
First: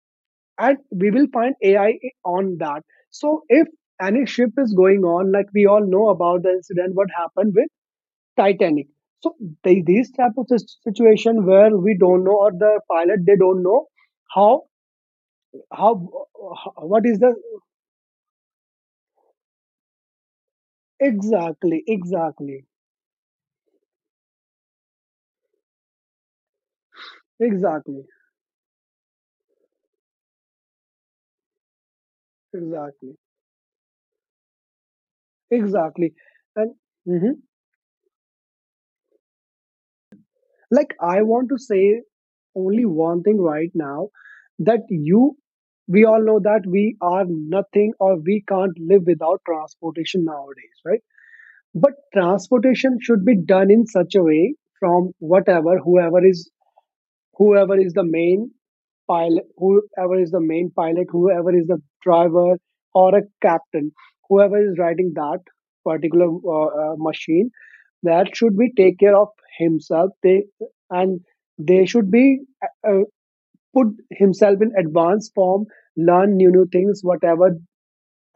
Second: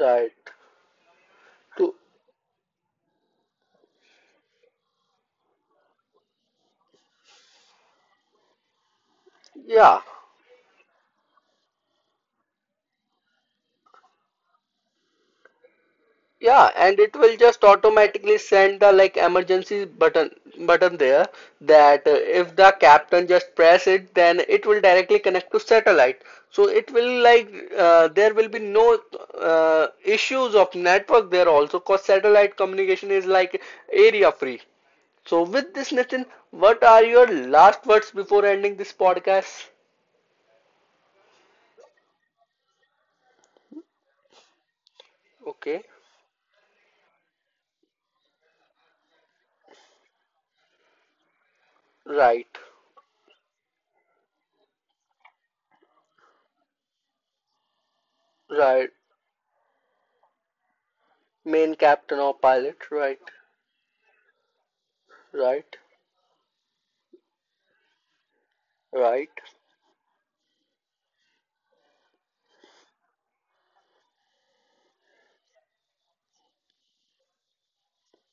Speaker 1: right.
Speaker 2: and we will find
Speaker 1: To
Speaker 2: A I on that. So if any ship is going on, like we all know about the incident, what happened with Titanic. So they,
Speaker 1: yeah,
Speaker 2: these type of sis- situation where we don't know, or the pilot they don't know how how,
Speaker 1: yeah, and
Speaker 2: what
Speaker 1: it
Speaker 2: is the,
Speaker 1: will just automatically send the, like, emergency button button there,
Speaker 2: exactly,
Speaker 1: that uh, if
Speaker 2: exactly,
Speaker 1: the captain just press it, then it will directly connect to satellite. So it will, like,
Speaker 2: exactly,
Speaker 1: uh, there will be no uh, issues of network there also, cause satellite communication
Speaker 2: exactly.
Speaker 1: is, like, area free. So, with this,
Speaker 2: Exactly.
Speaker 1: Nitin,
Speaker 2: And,
Speaker 1: what are your
Speaker 2: mhm.
Speaker 1: last words before ending this podcast?
Speaker 2: Like, I want to say only one thing right now, that you,
Speaker 1: Okay,
Speaker 2: we all know that we are nothing or we can't live without transportation nowadays, right? But
Speaker 1: right,
Speaker 2: transportation should be done in such a way from whatever, whoever is whoever is the main
Speaker 1: right.
Speaker 2: pilot, whoever is the main pilot whoever is
Speaker 1: Main
Speaker 2: the
Speaker 1: captain or
Speaker 2: driver
Speaker 1: pilot,
Speaker 2: or
Speaker 1: right,
Speaker 2: a captain, whoever is riding that
Speaker 1: right,
Speaker 2: particular uh, uh, machine, that should be take care of
Speaker 1: right,
Speaker 2: himself. They, and they should be uh, uh, put himself in advanced form, learn new new things, whatever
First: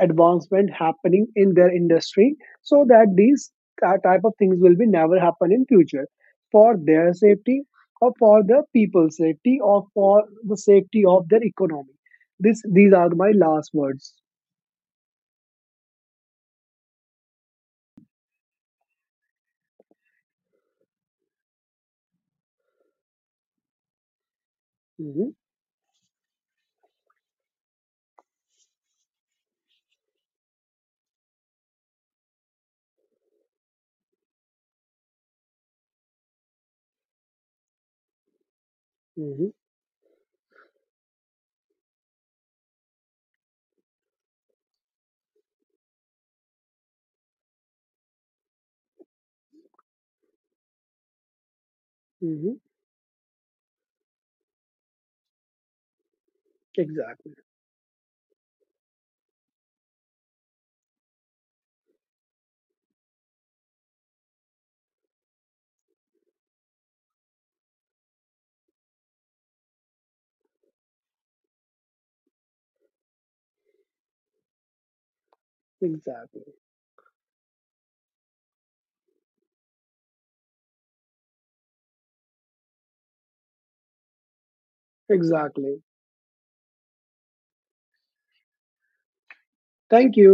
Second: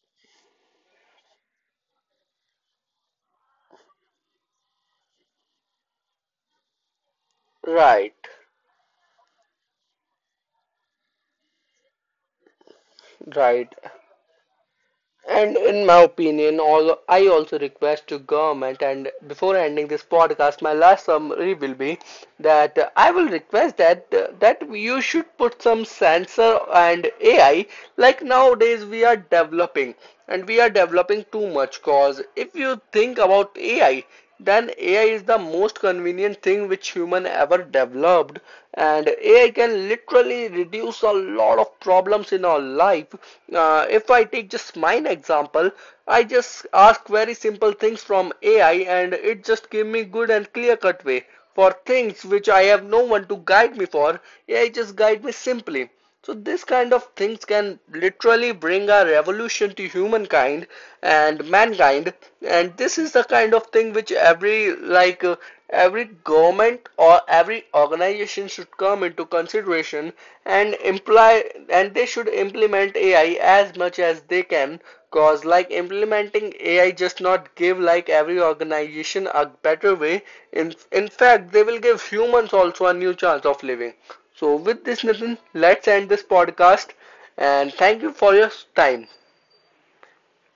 Speaker 2: advancement happening in their industry, so that these ty- type of things will be never happen in future, for their safety or
Speaker 1: right,
Speaker 2: for the people's safety or for the safety of their economy. This, these are my last
Speaker 1: right.
Speaker 2: words.
Speaker 1: And in my opinion, all I also request to government, and before ending this podcast, my last summary will be that uh, I will request that uh, that you
Speaker 2: Hmm.
Speaker 1: should put some sensor and A I. Like nowadays, we are developing, and we are developing too much. Cause if you think about A I, then A I is the most convenient thing which human ever developed, and
Speaker 2: Hmm.
Speaker 1: A I can literally reduce a lot of problems in our life. Uh, if I take just mine example, I just ask very simple things from A I and it just give me good and clear cut way for things which
Speaker 2: Hmm.
Speaker 1: I have no one to guide me for. A I just guide me simply. So this kind of
Speaker 2: Exactly.
Speaker 1: things can literally bring a revolution to humankind and mankind, and this is the kind of thing which every, like, uh, every government or every organization should come into consideration and imply and they should implement A I as much as they can. Cause like
Speaker 2: Exactly.
Speaker 1: implementing A I just not give like every organization a better way. In in fact, they will give humans also a new chance of living. So, with this, Nathan,
Speaker 2: Exactly.
Speaker 1: let's end this podcast and thank you for your time.
Speaker 2: Thank you.